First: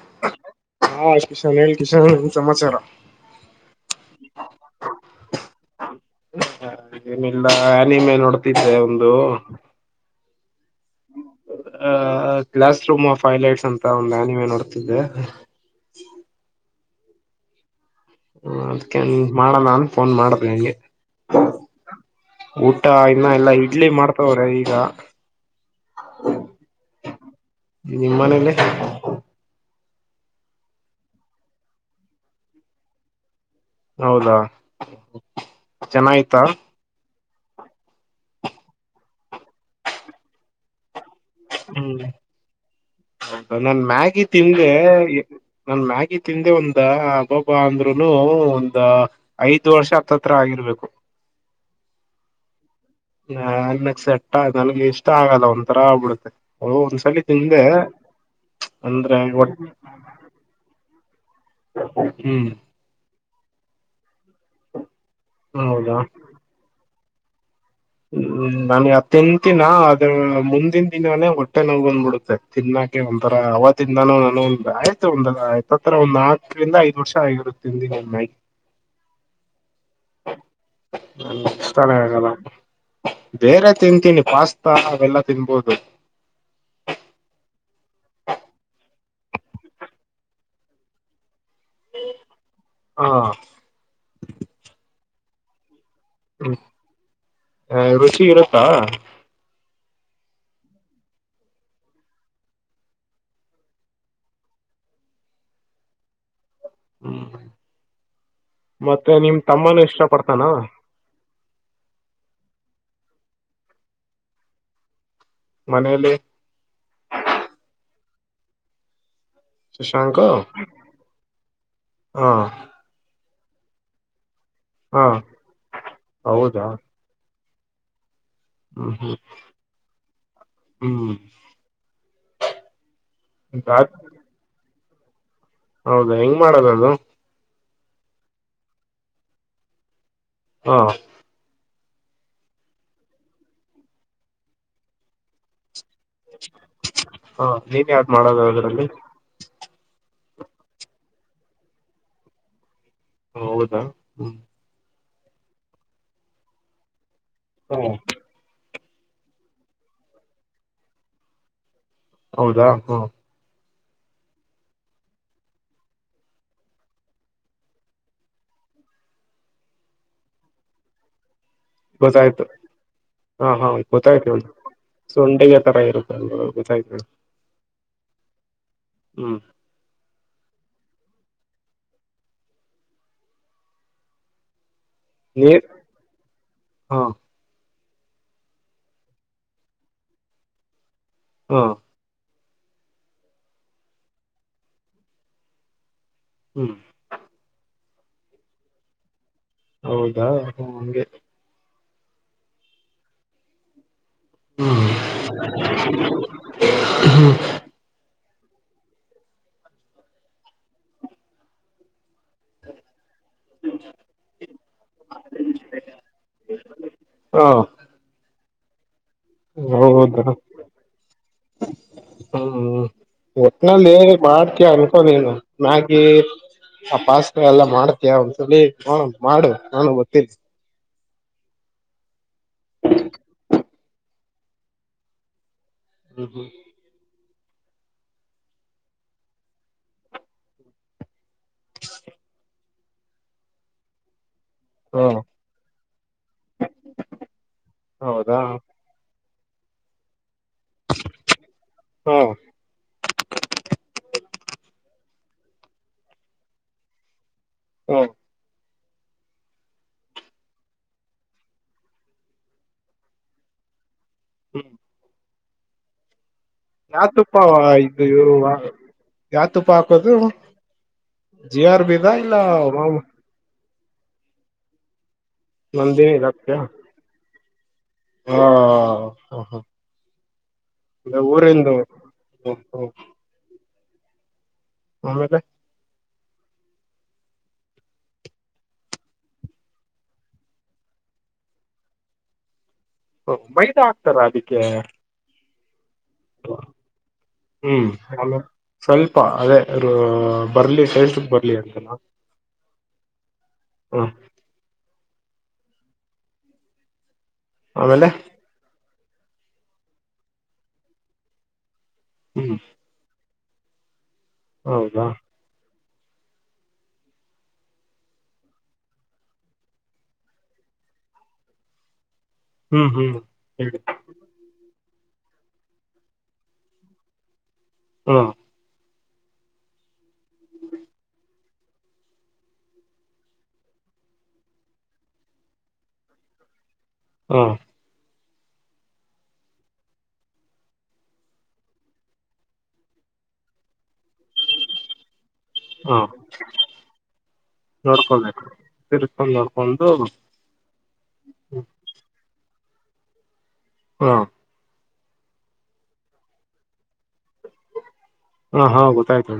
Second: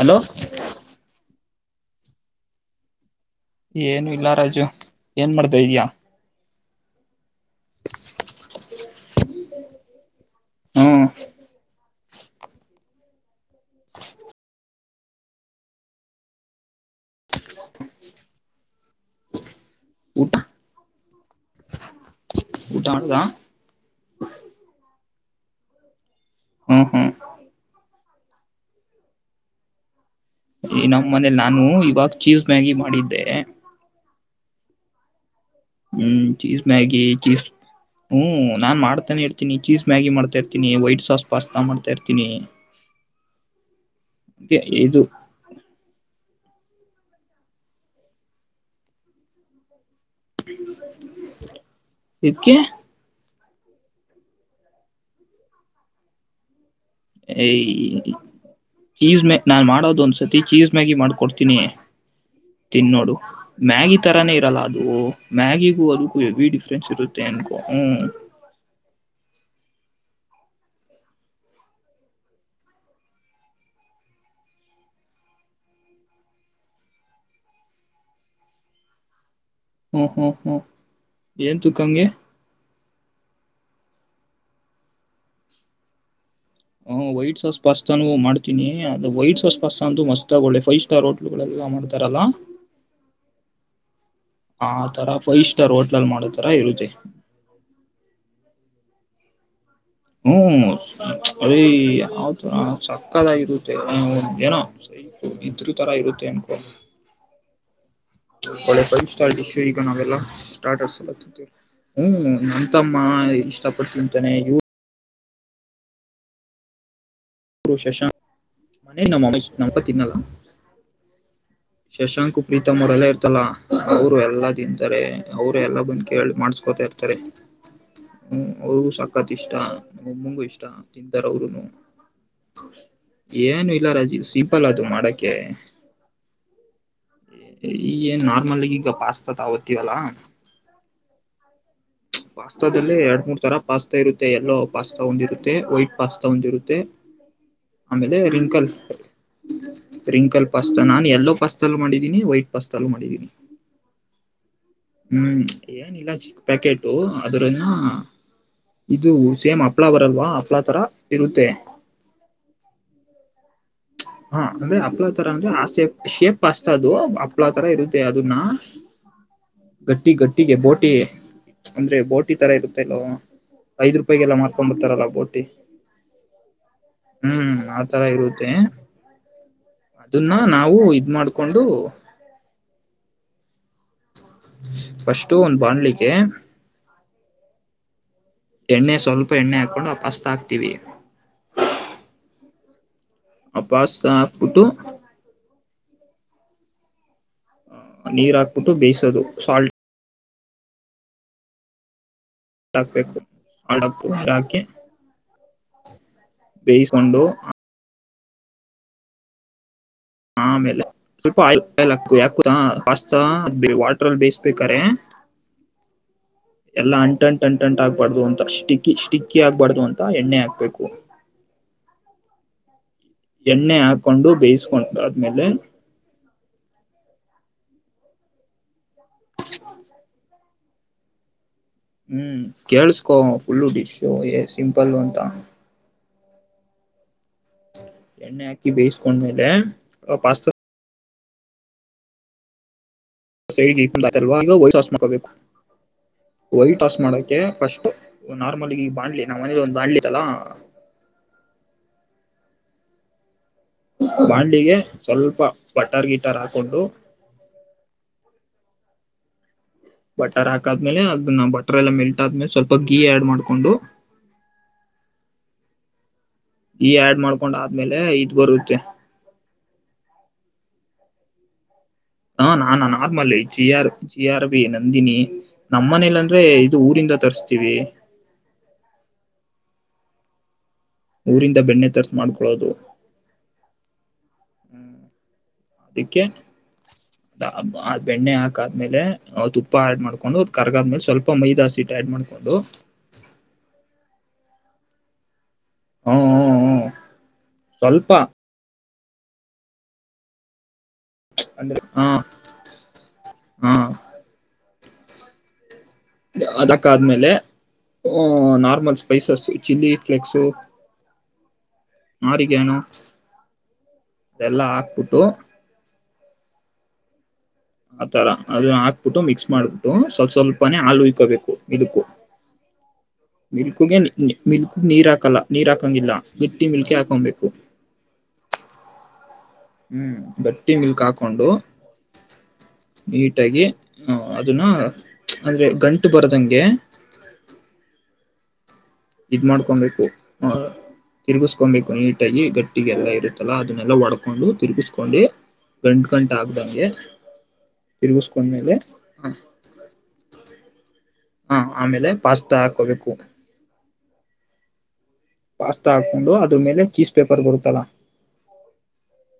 Hello. ನಾ ಮೇಲ್ ಕಿಶನನು ಸಮಾಚಾರಾ. ಏನು ಇಲ್ಲಾ ರಾಜು ಏನ್ ಮಾಡ್ತ ಇದ್ದಿಯಾ. ಒಂದೋ. ಹ್ಮ್ ಹ್ ಹೌದಾ. ಅಹ ಗ್ಲಾಸ್ ರೂಮ್ ಫೈಲೈಟ್ಸ್ ಅಂತ ಒಂದು ಮ್ಯಾನಿವೆ ನೋಡ್ತಿದ್ದೆ. [inaudible] ಹೂ ಅದ್ಕೇನ್ ಮಾಡಣಾ ಅನ್ ಫೋನ್ ಊಟ ಮಾಡದು ಹೆಂಗೆ. ಊಟ ಊಟಾ ಮಾಡ್ದ ಇನ್ನ ಇಲ್ಲಾ ಇಡ್ಲಿ ಮಾಡ್ತವ್ರೆ ಈಗಾ. ಹ್ಮ್ ಹ್ಮ್ ನಿಮ್ಮನೇಲೆ. ಈ ನಮ್ಮ್ ಮನೇಲಿ ನಾನು ಇವಾಗ ಚೀಝ್ ಮ್ಯಾಗಿ ಮಾಡಿದ್ದೆ. ಹೌದಾ. ಹ್ಮ್ ಚೆನ್ನಾಯ್ತಾ ಚೀಝ್ ಮ್ಯಾಗಿ ಚೀಸ್ತ್ ಹ್ಹೂ. ನಾನ್ ಮಾಡತ್ತನೆ ಇರ್ತೀನಿ ಚೀಸ್ ಮ್ಯಾಗಿ ಮಾಡ್ತಾ ಇರ್ತನಿ ವೈಟ್ಸ್. ತ್ತೊಸ್ ಸ್ಪಾಸ್ತಾ ಮಾಡ್ತಾ ಇರ್ತೀನಿ. ಔ ದನಲ್ಲ್. ಮ್ಯಾಗಿ ತ್ತಿಂದೆ ಇದು ನನ್ ಮ್ಯಾಗಿದ. ತಿಂದೆ ಒಂದಾ ಅಬ್ಬಬಾ ಅಂದ್ರುನು ಒಂದ ಐದ ವರ್ಷಾ. ಇದ್ಕೆ. ನಾನ್ಗ್ ಸೆಟ್ಟ ಅಗಲ್ಗೆ ಇಷ್ಟ ಆಗಲ್ಲ ಒ್ ತರ ಆಗ್ಬಿಡುತ್ತೆ. ಓ ಒಂದ್ಸಲಿ ತಿಂದೆ ಏಯ್ ಅಂದ್ರೆ ಚೀಸ್ ಮ್ಯ ಒಟ್ ನಾನ್ ಮಾಡೋದು ಒಂದ್ಸತಿ ಚೀಸ್ ಮ್ಯಾಗಿ ಮಾಡ. ತಿನಿ ಹ್ಮ್ ತಿನ್ದ ನೋಡು. ಮ್ಯಾಗಿ ಈ ತರಾನೇ ಇರಲ್ಲ ಅದು ಮ್ಯಾಗಿಗೂ ಅದಕ್ಕೂ ಹೆವಿ ಡಿಫ್ರೆನ್ಸ್ ಇರುತ್ತೆ. ಟೆನ್ ಹ್ಮ ನನಗೆ ಅತ್ತಂತಿನ. ಮುಂದಿನ ದಿನಾನೇ ಹೊಟ್ಟೆ ನೋವ್ ಬಂದ್ಬಿಡುತ್ತೆ ತಿನ್ನಾಕೆ ಒಂದಥರ ಅವ ತಿಂದಾನ ನನಂದ ಆಯ್ತು ಒಂದ ಆತ್ತತ್ರರ ಒಂದ್ ನಾಲ್ಕರಿಂದ ಐದ್ ವರ್ಷ ಆಗಿರುತ್ತೆ ತಿಂದಿನ [unintelligible] ಹ್ಮ್ ಹ್ಮ್ ಹ್ಮ್ ಏನ್ ನನಗಿಷ್ಟನೆ ತುಕ್ಕಂಗೆ ಆಗಲ್ಲಪ. ಬೇರೆ ತಿಂತೀನಿ ಪಾಸ್ತಾ ಅವೆಲ್ಲಾ ತಿನ್ಬೋದು. ಹ್ಮ ವೈಟ್ ಸಾಸ್ ಪಾಸ್ತಾನು ಮಾಡ್ತೀನಿ ಅದು ವೈಟ್ ಸಾಸ್ ಪಾಸ್ತ ಅಂತೂ ಮಸ್ತ್ ಆ ಒಳ್ಳೆ ಫೈವ್ ಸ್ಟಾರ್ ಹೊ [unintelligible] ಎಲ್ಲಾ ಮಾಡ್ತಾರಲ್ಲ. ಹಾ ಆ ತರ ಫೈವ್ ಸ್ಟಾರ್ ಹೋಟೆಲ್. ಹ್ಮ ಹ ರುಚಿ ಇರುತ್ತಾ. ಹ್ಮ್ ಅದೇ ಯಾವತರ ಸಕ್ಕದಾಗಿ ಇರುತ್ತೆ ಏನೋ ಸೈಪು ಇದ್ರ ತರ ಇರುತ್ತೆ ಅನ್ಕೊ ಹ್ಮ್ ಎಲ್ಲಾ ಫೈವ್ ಮತ್ತೆ ನಿಮ್ ಸ್ಟಾರ್ಶ ಈಗ ತಮ್ಮನು ಇಷ್ಟ ನಾವೆಲ್ಲಾ ಪಡ್ತಾನ ಸ್ಟಾರ್ಟರ್ಸ್ ಎಲ್ಲ ತಿಂತಿವಿ. ಹ್ಮ್ ನಂತಮ್ಮ ಇಷ್ಟ ಪಟ್ ತಿಂತಾನೆ ಇ ಮನೇಲಿ [inaudible] ವಿಶೇಷ ಮನೆ ನಮ [unintelligible] ಸುಶಾಂಕ. ಶಶಾಂಕ ಪ್ರೀತಮಾ ಅವರೆಲ್ಲ ಇ ತ್ತಲ್ಲ ಅವರು ಎಲ್ಲ. ಹಾ ತಿಂತಾರೆ ಅವರು ಎಲ್ಲ ಬಂದ್ ಕೇಳಿ ಹೌದಾ ಮಾಡ್ಸ್ಕೊತ ಇರ್ತಾರೆ. ಹ್ಮ್ ಅವ್ರಿಗೂ ಸಕತ್ ಇಷ್ಟ ನಮ್ಮಮ್ಮಂಗೂ ಇಷ್ಟ ತಿಂತಾರ ಅವರೂನು. [unintelligible] ಹ್ಮ್ ಏನು ಇಲ್ಲ ಅದ್ ರಾಜೀವ್ ಸಿಂಪಲ್ ಅದು ಮಾಡ ಬಕೆ ಹೌದಾ ಹೆಂಗ್ ಮಾಡದದು. ಈಗೇನ್ ನಾರ್ಮಲ್ ಈಗ ಪಾಸ್ತ ತಗೋಬರ್ತೀವಲ್ಲ. ಹೊ. ಪಾಸ್ತಾದಲ್ಲಿ ಎರಡ್ ಮೂರ್ ತರ ಪಾಸ್ತಾ ಇರುತ್ತೆ ಎಲ್ಲೋ ಪಾಸ್ತಾ ಒಂದ್ ಇರುತ್ತೆ ವೈಟ್‌. ಪಾಸ್ತಾ ಒಂದಿರುತ್ತೆ ಹಾ ನೀನ್ ಯಾವ್ದ್ ಆಮೇಲೆ ಮಾಡೋದ ರಿಂಕಲ್. ಅದ್ರಲ್ಲಿ ಪ್ರ್ರಿಂಕಲ್ ಪಾಸ್ತ ನಾನು ಯಲ್ಲೋ ಪಸ್ತ್ ಮಾಡೀದಿನಿ ವೈಟ್ ಪಾಸ್ತ. ಚಾಲು ಮಾಡಿದಿನಿ. ಹೌದಾ ಹ್ಮ್ ಹ್ಮ್ ಏನ್ ಇಲಾಜಿ ಪ್ಯಾಕೆಟು. ಅದರನ್ನ ಹ ಇದು ಸೇಮ್ ಹಪ್ಳ ಬರಲ್ವಾ ಹಪ್ಳಾ ತರ ಇರುತ್ತೆ. ಹೌದಾ ಹ್ಮ. ಹಾ ಅಂದ್ರೆ ಹಪ್ಳಾ ತರ ಅಂದ್ರೆ ಆ ಶೇಪ್ ಶೇಪ್ ಅಷ್ಟ ಅದು ಹಪ್ಲಾ ತರ ಇರುತ್ತೆ ಅದನ್ನ ಗಟ್ಟಿ ಗಟ್ಟಿಗೆ ಬೋಟಿ. ಅಂದ್ರೆ ಬೋಟಿ ಗೊತ್ತಾಯ್ತು ತರ ಇರುತ್ತೆಲ್ವ ಹಾ ಹಾ ಐದ್ ಗೊತ್ತಾಯ್ತು ರೂಪಾಯಿಗೆಲ್ಲ ಹೇಳಿ ಮಾರ್ಕೊಂಡ್ ಬರ್ತಾರಲ್ಲ ಬೋಟಿ ಸೊಂಡಿಗೆ ತರ ಇರುತ್ತೆ ಅಲ್ವ ಗೊತ್ತಾಯ್ತು ಹೇಳಿ ಹ್ಮ್ ಆತರ ಇರುತ್ತೆ. ಹ್ಮ್ ನ್ನ ನಾವು ಇದ್ ಮಾಡ್ಕೊಂಡು. [inaudible] ಫಸ್ಟು ಒಂದ್ ನೀರ್ ಬಾಂಣ್ಲಿಗೇ. ಹಾ ಎಣ್ಣೆ ಸ್ವಲ್ಪ ಎಣ್ಣೆ ಹಾಕೊಂಡು ಆ ಪಾಸ್ತ ಹಾಕ್ತೀವಿ. ಹಾ ಆ ಪಾಸ್ತಾ ಅಕ್ಬಿಟ್ಟು. ಹ್ಮ್ ಹ ನೀರ್ ಹಾಕ್ಬಿಟ್ಟು ಬೇಯಿಸದು. ಹೌದಾ ಹ ಹಂಗೆ ಟಾಕ್ಬೇಕು [unintelligible] ಯಾಕೆ. ಹ್ಮ್ [inaudible] ಬೇಯಸ್ಗೊಂಡು ಆಮೇಲೆ ಸ್ವಲ್ಪ ಆಯಿ ಆಯಲ್ ಹಾಕ ಹಾಕ ಯಾಕ್ ಗೊತ್ತಾ [unintelligible] ಅ ವಾಟ್ರ ಅಲ್ಲಿ ಬೇಯಿಸ್ಬೇಕರೆ ಎಲ್ಲ ಅಂಟ ಅಂಟ ಹಾ ಅಂಟ ಅಂಟ ಆಗ್ಬಾರ್ದು ಅಂತ ಅಷ್. ಸ್ಟಿಕ್ಕಿ ಆಗ್ಬಾರ್ದು ಅಂತ ಹೌದಾ ಎಣ್ಣೆ ಹಾಕ್ಬೇಕು. ಎಣ್ಣೆ ಒಟ್ಟನಲ್ಲಿ ಹಾಕೊಂಡು ಮಾಡ್ತೀಯ ಬೇಯಿಸಕೊಂಡ್ ಅನ್ಕೊ ನೀನು ಆದ್ಮೇಲೆ ಮ್ಯಾಗಿ ಆ ಪಾಸ್ತಾ ಎಲ್ಲ. ಮಾಡ್ತಿಯ ಒಂದ್ಸಲಿ. ಹಾ ಮಾಡು ನಾನು ಬರ್ತೀನಿ. ಹ್ಮ್ ಕೇಳಸ್ಕೋ ಫುಲ್ಲು ಡಿಶ್ ಎಷ್ಟ್ ಸಿಂಪಲ್ಲು ಅಂತ. ಹ್ಮ ಹ್ಮ್ ಎಣ್ಣೆ ಹಾಕಿ ಬೇಯಿಸ್ಕೊಂಡ್ಮೇಲೆ ಪಾಸ್ತ ಸೈಡ್ [unintelligible] ಈಗ ವೈಟ್ ಸಾಸ್ ಹಾ ಮಾಡ್ಕೊಬೇಕು ವೈಟ್ ಸಾಸ್ ಮಾಡಕೆ ಫಸ್ಟ್ ಹೌದಾ ನಾರ್ಮಲ್ ಈ ಬಾಣ್ಲಿ ನಮ್ಮನೇಲಿ ಒಂದು ಬಾಂಡ್ಲಿತಲಾ? ಹಾ [inaudible] ಬಾಂಡ್ಲಿಗೆ ಸ್ವಲ್ಪ ಬಟ್ಟರ್ ಗಿಟ್ಟರ್ ಹಾಕೊಂಡು ಹುಂ ಬಟರ್ ಹಾಕಾದ್ಮೇಲೆ ಅದನ್ನ ಬಟರ್ ಎಲ್ಲ ಮೆಲ್ಟ್ ಆದ್ಮೇಲೆ ಸ್ವಲ್ಪ ಗೀ ಆಡ್ ಮಾಡ್ಕೊಂಡು ಹ್ಮ್ ಗೀ ಆಡ್ ಯಾತುಪ್ಪ ವ ಮಾಡ್ಕೊಂಡ್ ಆದ್ಮೇಲೆ ಇದು ಯು ಇದ್ ವ ಬರುತ್ತೆ ಯಾತುಪ್ಪ ಹಾಕೋದು? G R B. ದ ಇಲ್ಲಾ ಹಾ ನಾನ್ ಮಾಮ normal G R G R B Nandini. Nandini ನಮ್ಮನೇಲಂದ್ರೆ ಹಾಕ್ತಿಯ ಇದು ಊರಿಂದ ತರ್ಸ್ ಇವಿ ಹಾ ಹಾ ಹ. ಅಂದ್ರೆ ಊರಿಂದ ಊರಿಂದು ಬೆಣ್ಣೆ ತರ್ಸ್ ಹ್ಮ್ ಮಾಡ್ಕೊಳ್ಳೋದು. ಅಮೇಗೆ ಇಕ್ಕೆ ಅ ಅ ಬ್ ಅ ಬೆಣ್ಣೆ ಹಾಕಾದ್ಮೇಲೆ ಆ ತುಪ್ಪ ಆಡ್ ಮಾಡ್ಕೊಂಡು ಕರ್ಗಾದ್ಮೇಲ್ ಸ್ವಲ್ಪ ಮೈದ ಹಸಿಟ್ ಆಡ್ ಮಾಡ್ಕೊಂಡು ತರಾದಿಕೆ ಹ್ಮ ಹ್ಮ ಹ್ಮ್ ಸ್ವಲ್ಪ ಹಲೊ. ಸ್ವಲ್ಪ ಅದೆ ರೋ ಬರ್ಲಿ [unintelligible] ಬರ್ಲಿ ಅಂದ್ರೆ ಅಂತನ ಹ ಹ ಅ ಹ್ ಅದಕಾದ್ಮೇಲೆ ಆಮೇಲೆ ಊ ನಾರ್ಮಲ್ಸ್ ಸ್ಪೖಸಸ್ ಚಿಲ್ಲಿ ಪ್ಲೆಕ್ಸು ಹ್ಮ್ ಆರಿಗ್ಯಾನೋ ಇದೆಲ್ಲಾ ಹೌದಾ ಹಾಕ್ಬುಟ್ಟು ಅತರ ಅದು ಹಾಕ್ಬುಟ್ಟು ಮಿಕ್ಸ್ ಮಾಡ್ಬಿಟ್ಟು ಸ್ವಲ್ಪ ಸ್ವಲ್ಪನೇ ಹಾಲುಯ್ಕೋಬೇಕು ಇದಕ್ಕು. ಹ್ಮ್ ಹ್ಮ್ ಹೇಳಿ ಮಿಲ್ಕುಗೆ ನಿ ನಿ ಮಿಲ್ಕ್ ನೀರಾಕಲ್ಲ ನೀರಾಕಂಗಿಲ್ಲ ಗಿಟ್ಟಿ ಮಿಲ್ಕೆ ಹಾಕೊಂಬೇಕು. ಹಾ ಹ್ಮ್ ಗಟ್ಟಿ ಮಿಲ್ಕ್ ಹಾಕೊಂಡು ನೀಟಾಗಿ ಹ ಅದನ್ನ ಅಂದ್ರೆ ಗಂಟು ಬರ್ದಂಗೆ ಹಾ ಇದ್ ಮಾಡ್ಕೊಂಬೇಕು ಹ ತಿರುಗುಸ್ಕೊಂಬೇಕು ನೀಟಗಿ ಗಟ್ಟಿಗೆಲ್ಲಾ ಇರುತ್ತಲ್ಲಾ ಅದನ್ನೆಲ್ಲ ಒಡ್ಕ ಕೊಂಡು ತಿರುಗಿಸ್ಕೊಂಡಿ ಹಾ ಗಂಟ್ ಗಂಟ್ ಆಗ್ದಂಗೆ ನೋಡ್ಕೊಬೇಕು ತಿರುಗುಸ್ಕೊಂಡ್ಮೇಲೆ ಅ ತಿರ್ಸ್ಕೊಂಡ್ ನೋಡ್ಕೊಂಡು ಅ ಆಮೇಲೆ ಪಾಸ್ ತ ಹಾಕೊಬೇಕು. ಹಾ ಪಾಸ್ತಾ ಹಾಕೊಂಡು ಅದ್ರ ಮೇಲೆ ಚೀಸ್ ಪೇಪರ್ ಬರುತ್ತಲ್ಲ ಹ ಹಾ ಗೊತ್ತಾಯ್ತು.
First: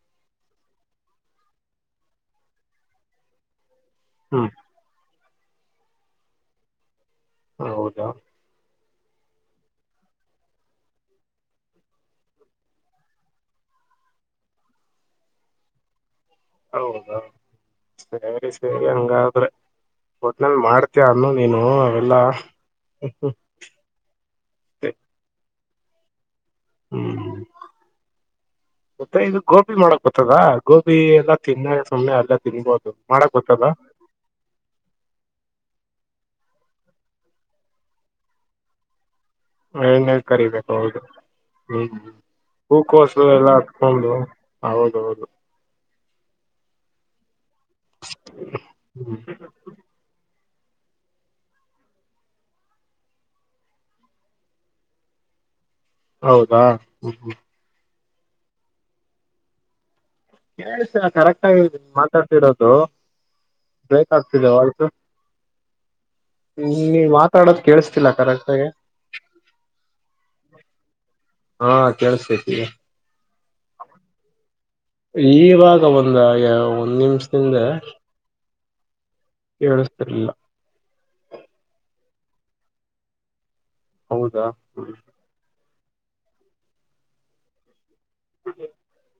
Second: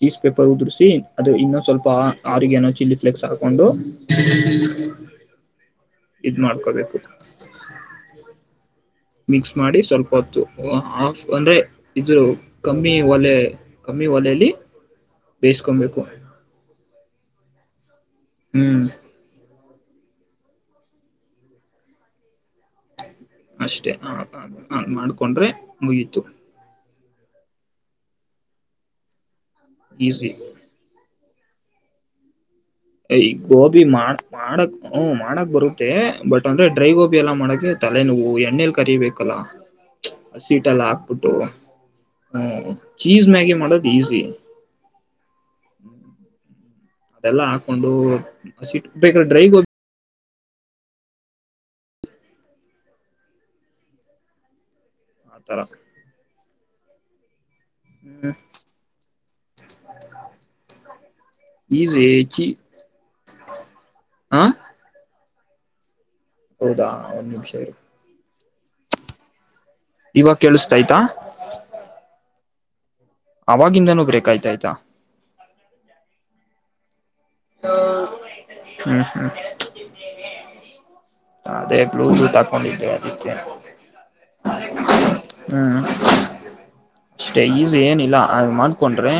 ಚೀಸ್ ಪೇಪರ್ ಉದುರ್ಸಿ ಅದು ಇನ್ನೊಸ್ವಲ್ಪ ಆ ಆರಿಗೇನೂ ಚಿಲ್ಲಿ ಪ್ಲೆಕ್ಸ್ ಹಾಕೊಂಡು ಹ್ಮ ಇದ್ ಮಾಡ್ಕೊಬೇಕು. ಹ ಹೌದಾ ಮಿಕ್ಸ್ ಮಾಡಿ ಸ್ವಲ್ಪ ಹೊತ್ತು ಆಫ್ ಅಂದ್ರೆ ಇದು ಕಮ್ಮಿ ಒಲೆ ಕಮ್ಮಿ ಒಲೆಲಿ ಬೇಯಿಸ್ಕೊಂಬೇಕು. ಹೌದಾ ಸರಿ ಸರಿ ಹ್ಮ್ ಹಂಗಾದ್ರೆ. ಒಟ್ನಲ್ಲಿ ಮಾಡ್ತಿಯ ಅನ್ನು ನೀನು ಅವೆಲ್ಲಾ. ಅಷ್ಟೇ ಹಾಗ್ ಮಾಡ್ಕೊಂಡ್ರೆ ಮುಗೀತು. ಹ್ಮ್ ಮತ್ತೆ ಇದು ಗೋಬಿ ಮಾಡಕ್ ಈಸಿ ಬತ್ತದಾ ಗೋಬಿ ಎಲ್ಲ ತಿನ್ನದು ಸುಮ್ನೆ ಅಲ್ಲ. ತಿನ್ಬೋದು ಈ ಮಾಡಕ್ ಗೊತ್ತದ ಗೋಬಿ ಮಾಡ ಮಾಡಕ್ ಹುಂ ಮಾಡಕ್ ಬರುತ್ತೆ ಬಟ್ ಅಂದ್ರೆ ಡ್ರೈ ಗೋಬಿ ಎಲ್ಲ ಮಾಡಕ್ಕೆ ತಲೆ ನೋವು ಎಣ್ಣೆಲ್ ಕರಿಬೇಕ್ ಎಣ್ಣೇ ಕರಿಬೇಕು ಹೌದು ಹ್ಮ್ ಹ್ಮ ಹೂಕೋಸು ಚೀಸ್ ಎಲ್ಲ ಮ್ಯಾಗಿ ಮಾಡೋದು ಹತ್ಕೊಂಡು ಈಸಿ ಹೌದೌದು. ಅದೆಲ್ಲಾ ಹಾ ಒಂದು ಹ್ಮ್ ಬೇಕದ್ರ ಡ್ರೈ ಗೋಬ್ ಆತರ. ಹೌದಾ ಹ್ಮ ಹ್ಮ್. ಹ್ಮ್ ಕೇಳ್ಸ್ತಿಲ್ಲ ಕರೆಕ್ಟಾಗಿ ಈಸಿ ಚಿ ಮಾತಾಡ್ತಿರೋದು ಹ ಬ್ರೇಕಾಗ್ತಿದೆ ವಾಯ್ಸು. ಹ ಹೌದಾ ನೀ ಒಂದ್ ನಿಮಿಷ ಮಾತಾಡೋದು ಇರು ಕೇಳಸ್ತಿಲ್ಲ ಕರೆ [unintelligible] ಇವಾಗ ಕೇಳಿಸತಯ್ತಾ. ಹಾ ಕಳ್ಸ್ತೇತಿ ಹೇಳ್. ಅವಾಗಿಂದನೂ ಬ್ರೇಕ್ ಆಯ್ತ ಐತ. ಇಲ್ಲ ಯಾ ಒಂದ್ ನಿಮಿಷ. ಹಿಂದ. ಹ್ಮ್ ಹ್ಮ್ ಕೇಳಿಸತಿರ್ಲಿಲ್ಲ. ಅದೇ ಬ್ಲೂ ಟೂತ್ ಆಕೊಂಡಿದ್ದೇ ಅದಕ್ಕೆ. ಹೌದಾ ಹ್ಮ ಹ್ಮ. ಅಸ್ಟ ಈಸ್ಏನ. ಇಲ್ಲ ಅದ್ ಮಾಡ್ಕೊಂಡ್ರೆ.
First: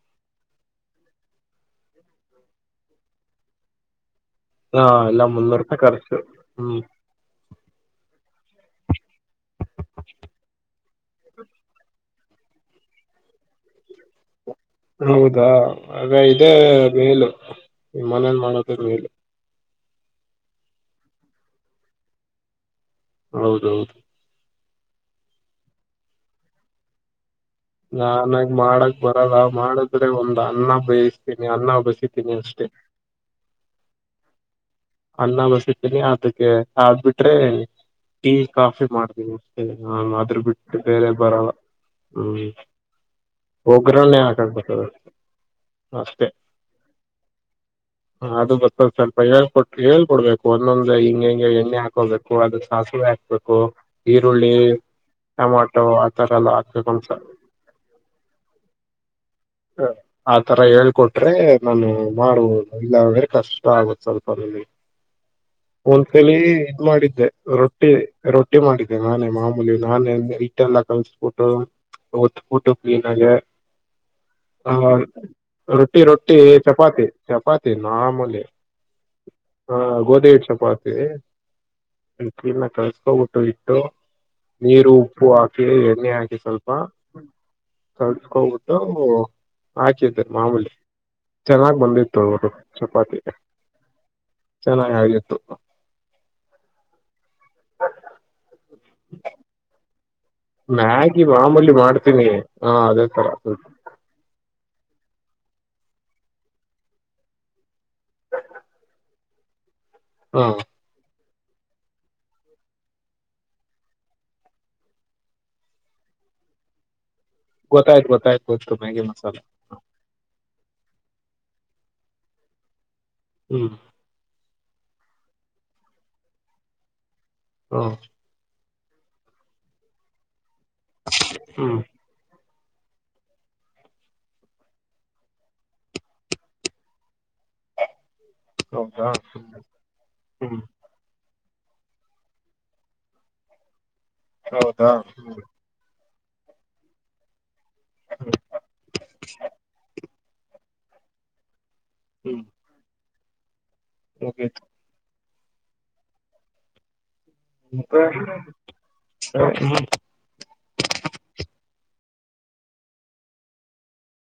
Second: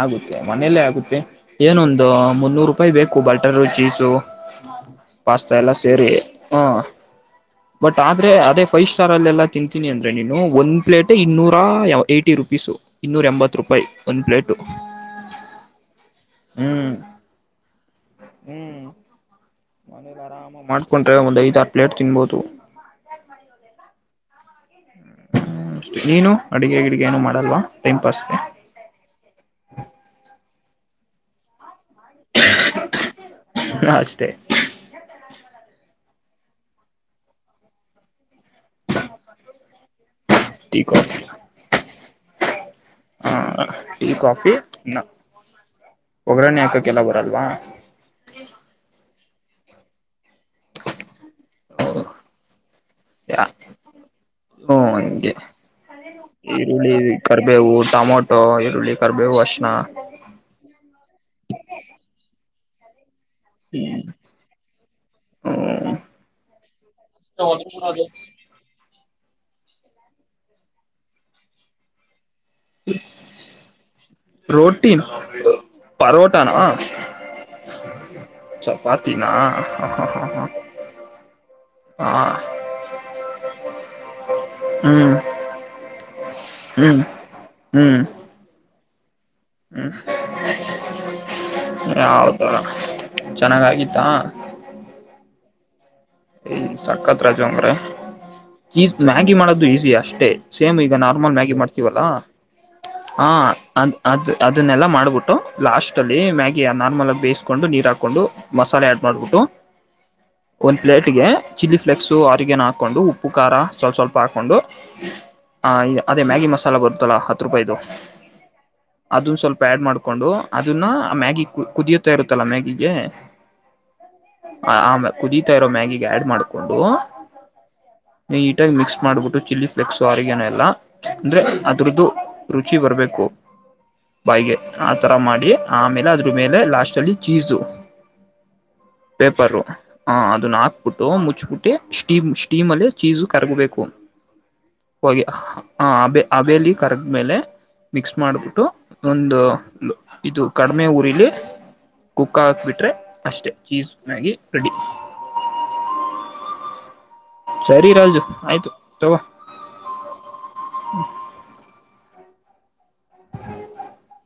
ಆಗುತ್ತೆ ಮನೇಲ್ಲೇ ಆಗುತ್ತೆ ಏನೊಂದು ಮುನ್ನೂರು ರೂಪಾಯಿ ಬೇಕು ಬಟರು ಚೀಸು. ಹಾ ಎಲ್ಲ ಪಾಸ್ತಾ ಮುನ್ನೂರು ಎಲ್ಲಾ ರೂಪಾಯಿ ಸೇರಿ ಖರ್ಚು ಹಾ. ಹ್ಮ್ ಬಟ್ ಆದ್ರೆ ಅದೇ ಫೈವ್ ಸ್ಟಾರ್ ಅಲ್ಲ ಎಲ್ಲಾ ತಿಂತೀನಿ ಅಂದ್ರೆ ನೀನು ಒಂದ್ ಪ್ಲೇಟ್ ಇನ್ನೂರ. ಏಯ್ಟಿ ರುಪೀಸು ಇನ್ನೂರ ಎಂಬತ್ತು ರೂಪಾಯಿ ಒಂದು ಪ್ಲೇಟು. ಹೌದಾ ಆಗ ಇದೇ ಹ್ಮ್ ಮೇಲು ಮನೇಲಿ ಮಾಡದೆ ಹ್ಮ್ ಮೇಲು. ಮನೇಲಿ ಆರಾಮ ಮಾಡ್ಕೊಂಡ್ರೆ ಒಂದ್ ಐದಾರು ಪ್ಲೇಟ್ ತಿನ್ಬೋದು. ಹೌದೌದು. ಹ್ಮ ಅಷ್ಟೆ ನೀನು ಅಡಗೆ ಗಿಡಿಗೆ ಏನು ಮಾಡ ನನ್ಗ ಮಾಡಕ್ ಬರಲ್ಲ ಮಾಡದ್ರೆ ಒಂದ ಅನ್ನ ಬಯಸ್ತೀನಿ ಅನ್ನ ಬಸ್. [unintelligible] ಅಷ್ಟೇ ಅಷ್ಟೇ ಅಲ್ಲ ನಾವು. [unintelligible] ಅದಕ್ಕೆ ಆದ್ಬಿಟ್ರೆ. ಟಿ ಕಾಫಿ ಮಾಡತೀವಿ. [unintelligible] ಬಿಟ್ಟು ಟೀ ಬೇರೆ ಬರಲ್ಲ. ಹ್ಮ್ ಹಾ ಟೀ ಒಗ್ಗರಣೆ ಕಾಫಿ ಹಾಕಕ್ ಬರ್ತದ ಇನ್ನಾ ಅಷ್ಟೇ ಒಗ್ಗ್ರರಣೆ ಹಾಕಕ್ಕೆಲ್ಲ ಬರಲ್ವಾ. ಅದು [unintelligible] ಹೇಳ್ಕೊಡ್ಬೇಕು ಒಂದೊಂದೇ ಹಿಂಗ ಹೆಂಗ್ ಎಣ್ಣೆ ಹಾಕೋಬೇಕು ಅದಕ್ ಸಾಸಿವೆ ಯಾ ಹಾಕ್ಬೇಕು ಈರುಳ್ಳಿ ಹ್ಮ ಹಂಗೆ ಟಮಾಟೊ ಆತರ ಎಲ್ಲ ಹಾಕ್ಬೇಕ್ ಈರುಳ್ಳಿ ಒಂದ್ಸ ಕರಿಬೇವು ಟೊಮೊಟೊ ಈರುಳ್ಳಿ ಕರಿಬೇವು ಅರ್ಶಿಣ ಆತರ ಹೇಳ್ಕೊಟ್ರೆ ನಾನು ಮಾಡ್ಬೋದ್. ಎಲ್ಲ ಅವೆ. ಕಷ್ಟ ಆಗುತ್ ಸ್ವಲ್ಪ ಇಲ್ಲಿ. ಹ್ಮ್ ಒಂದ್ಸಲಿ ಇದ್ ಮಾಡಿದ್ದೆ ರೊಟ್ಟಿ ರೊಟ್ಟಿ ಮಾಡ್ ಇದ್ ನಾನೇ ಮಾಮೂಲಿ ನಾನೇ ಹಿಟ್ಟೆಲ್ಲ ಕಲ್ಸ್ಬಿಟ್ಟು ಒತ್ ಬುಟ್ಟು ಕ್ಲೀನಾಗೆ ಆ ರೋಟಿ ರೊಟ್ಟಿ ರೊಟ್ಟಿ ಪರೋಟಾನ ಚಪಾತಿ ಚಪಾತಿ ಮಾಮೂಲಿ. ಚಪಾತಿನಾ ಹ ಗೋದಿ ಹಿಟ್ಚಪಾತಿ. ಹಾ ಹಿಟ್ಟನ್ನ ಕಲ್ಕ್ಸೊಬಿಟ್ಟು ಹಿಟ್ಟು ನೀರು ಹ್ಮ್ ಉಪ್ಪು ಹಾಕಿ ಎಣ್ಣೆ ಹಾಕಿ ಸ್ವಲ್ಪ ಹ್ಮ್ ಹ್ಮ್ ಕಳ್ಸ್ಕೋಬು ಹ ಹ್ಮ್ ಚೆನ್ನಾಗ್ ಬಂದಿತ್ತು ಅವರು ಆತರ ಚೆನ್ನಾಗಾಗಿತ್ತಾ? ಚೆನ್ನಾಗಾಗಿತ್ತು. ಏ ಸಕತ್ ರಜ ಮಾರಾಯ ಚೀಸ್ ಮ್ಯಾಗಿ ಮಾಡೋದು ಈಸಿ ಅಷ್ ಷ್ಟೆ ಸೇಮ್ ಈಗ ನಾರ್ಮಲ್ ಮ್ಯಾಗಿ ಮಾಮೂಲಿ ಮಾಡ್ತಿವಲ್ಲ ಮಾಡ್ತೀನಿ ಹಾ ಅದೇ ತರ ಆ ಆ ಅದ್ ಅ. ಅದನ್ನೆಲ್ಲಾ ಮಾಡ್ಬಿಟ್ಟು ಲಾಸ್ಟ್ ಅಲ್ಲಿ ಮ್ಯಾಗಿ ನಾರ್ಮಲ್ ಬೇಯಿಸ್ಕೊಂಡು ನೀರ್ ಹಾಕೊಂಡು ಮಸಾಲೆ ಆಡ್ ಮಾಡ್ಬಿಟ್ಟು ಹಾ ತ್ತಿಗೆ ಚಿಲ್ಲಿ ಫ್ಲೇಕ್ಸ್ ಆರಿಗೇನೊ ಹಾಕೊಂಡು ಉಪ್ಪು ಖಾರ ಸ್ವಸ್ವಲ್ಪ ಹಾಕೊಂಡು ಹಂಗೆ ಅದೇ ಮ್ಯಾಗಿ ಮಸಾಲ ಬರುತ್ತಲ್ಲಾ ಗೊತ್ತಾಯ್ತ್ ಗೊತ್ತಾಯ್ತ ಗೊತ್ತು ಮ್ಯಾಗಿ ಮಸಾಲ. ಅದನ್ನು ಮ್ಯಾಗಿ ಕುದಿಯುತ್ತಾ ಇರುತ್ತಲ್ಲ ಮ್ಯಾಗಿಗೆ ಹ್ಮ್ ಆಮ ಕುದಿ ತ್ತಾಯಿರೋ ಮ್ಯಾಗಿಗೆ ಆಡ್ ಮಾಡ್ಕೊಂಡು ಹಾ ಟಾಗ್ ಮಿಕ್ಸ್ ಮಾಡ್ಬಿಟ್ಟು ಚಿಲ್ಲಿ ಫ್ಲೆಕ್ಸ್ ಆರಿಗೆನೊ ಎಲ್ಲ ಅಂದ್ರೆ ಹ್ಮ ಹ್ಮ್ ಅದ್ರದ್ದು ರುಚಿ ಬರ್ಬೇಕು ಬಾಯಿಗೆ ಆತರ ಮಾಡಿ ಆಮೇಲೆ ಅದ್ರ ಮೇಲೆ ಲಾಸ್ಟಲ್ಲಿ ಚೀಸು ಹೌದಾ? ಅದನ್ ಹ್ಮ್ ಹಾಕ್ಬಿಟ್ಟು ಮುಚ್ಬಿಟ್ಟಿ ಸ್ಟೀಮ್ ಸ್ಟೀಮಲ್ಲಿ ಚೀಸು ಕರ್ಗಬೇಕು. ಹೌದಾ ಹೋಗಿ ಹ್ಮ್ ಹ ಅಬೇ ಅಬೇಲಿ ಕರಗ್ಮೆಲೆ ಮಿಕ್ಸ್ ಮಾಡ್ಬಿಟ್ಟು ಒಂದು ಇದು ಕಡ್ಮೆ ಉರಿಲಿ ಕುಕ್ಕ ಹ್ಮ್ ಹಾಕ್ ಬಿಟ್ರೆ ಅಷ್ಟೇ ಚೀಸ್ ಮ್ಯಾಗಿ ಮುಗೀತು ರೆಡಿ. ಸರಿ ಮತ್ತೆ ರಾಜು ಆಯ್ತು ತೊಗೊ ಹ್ಮ್ [unintelligible]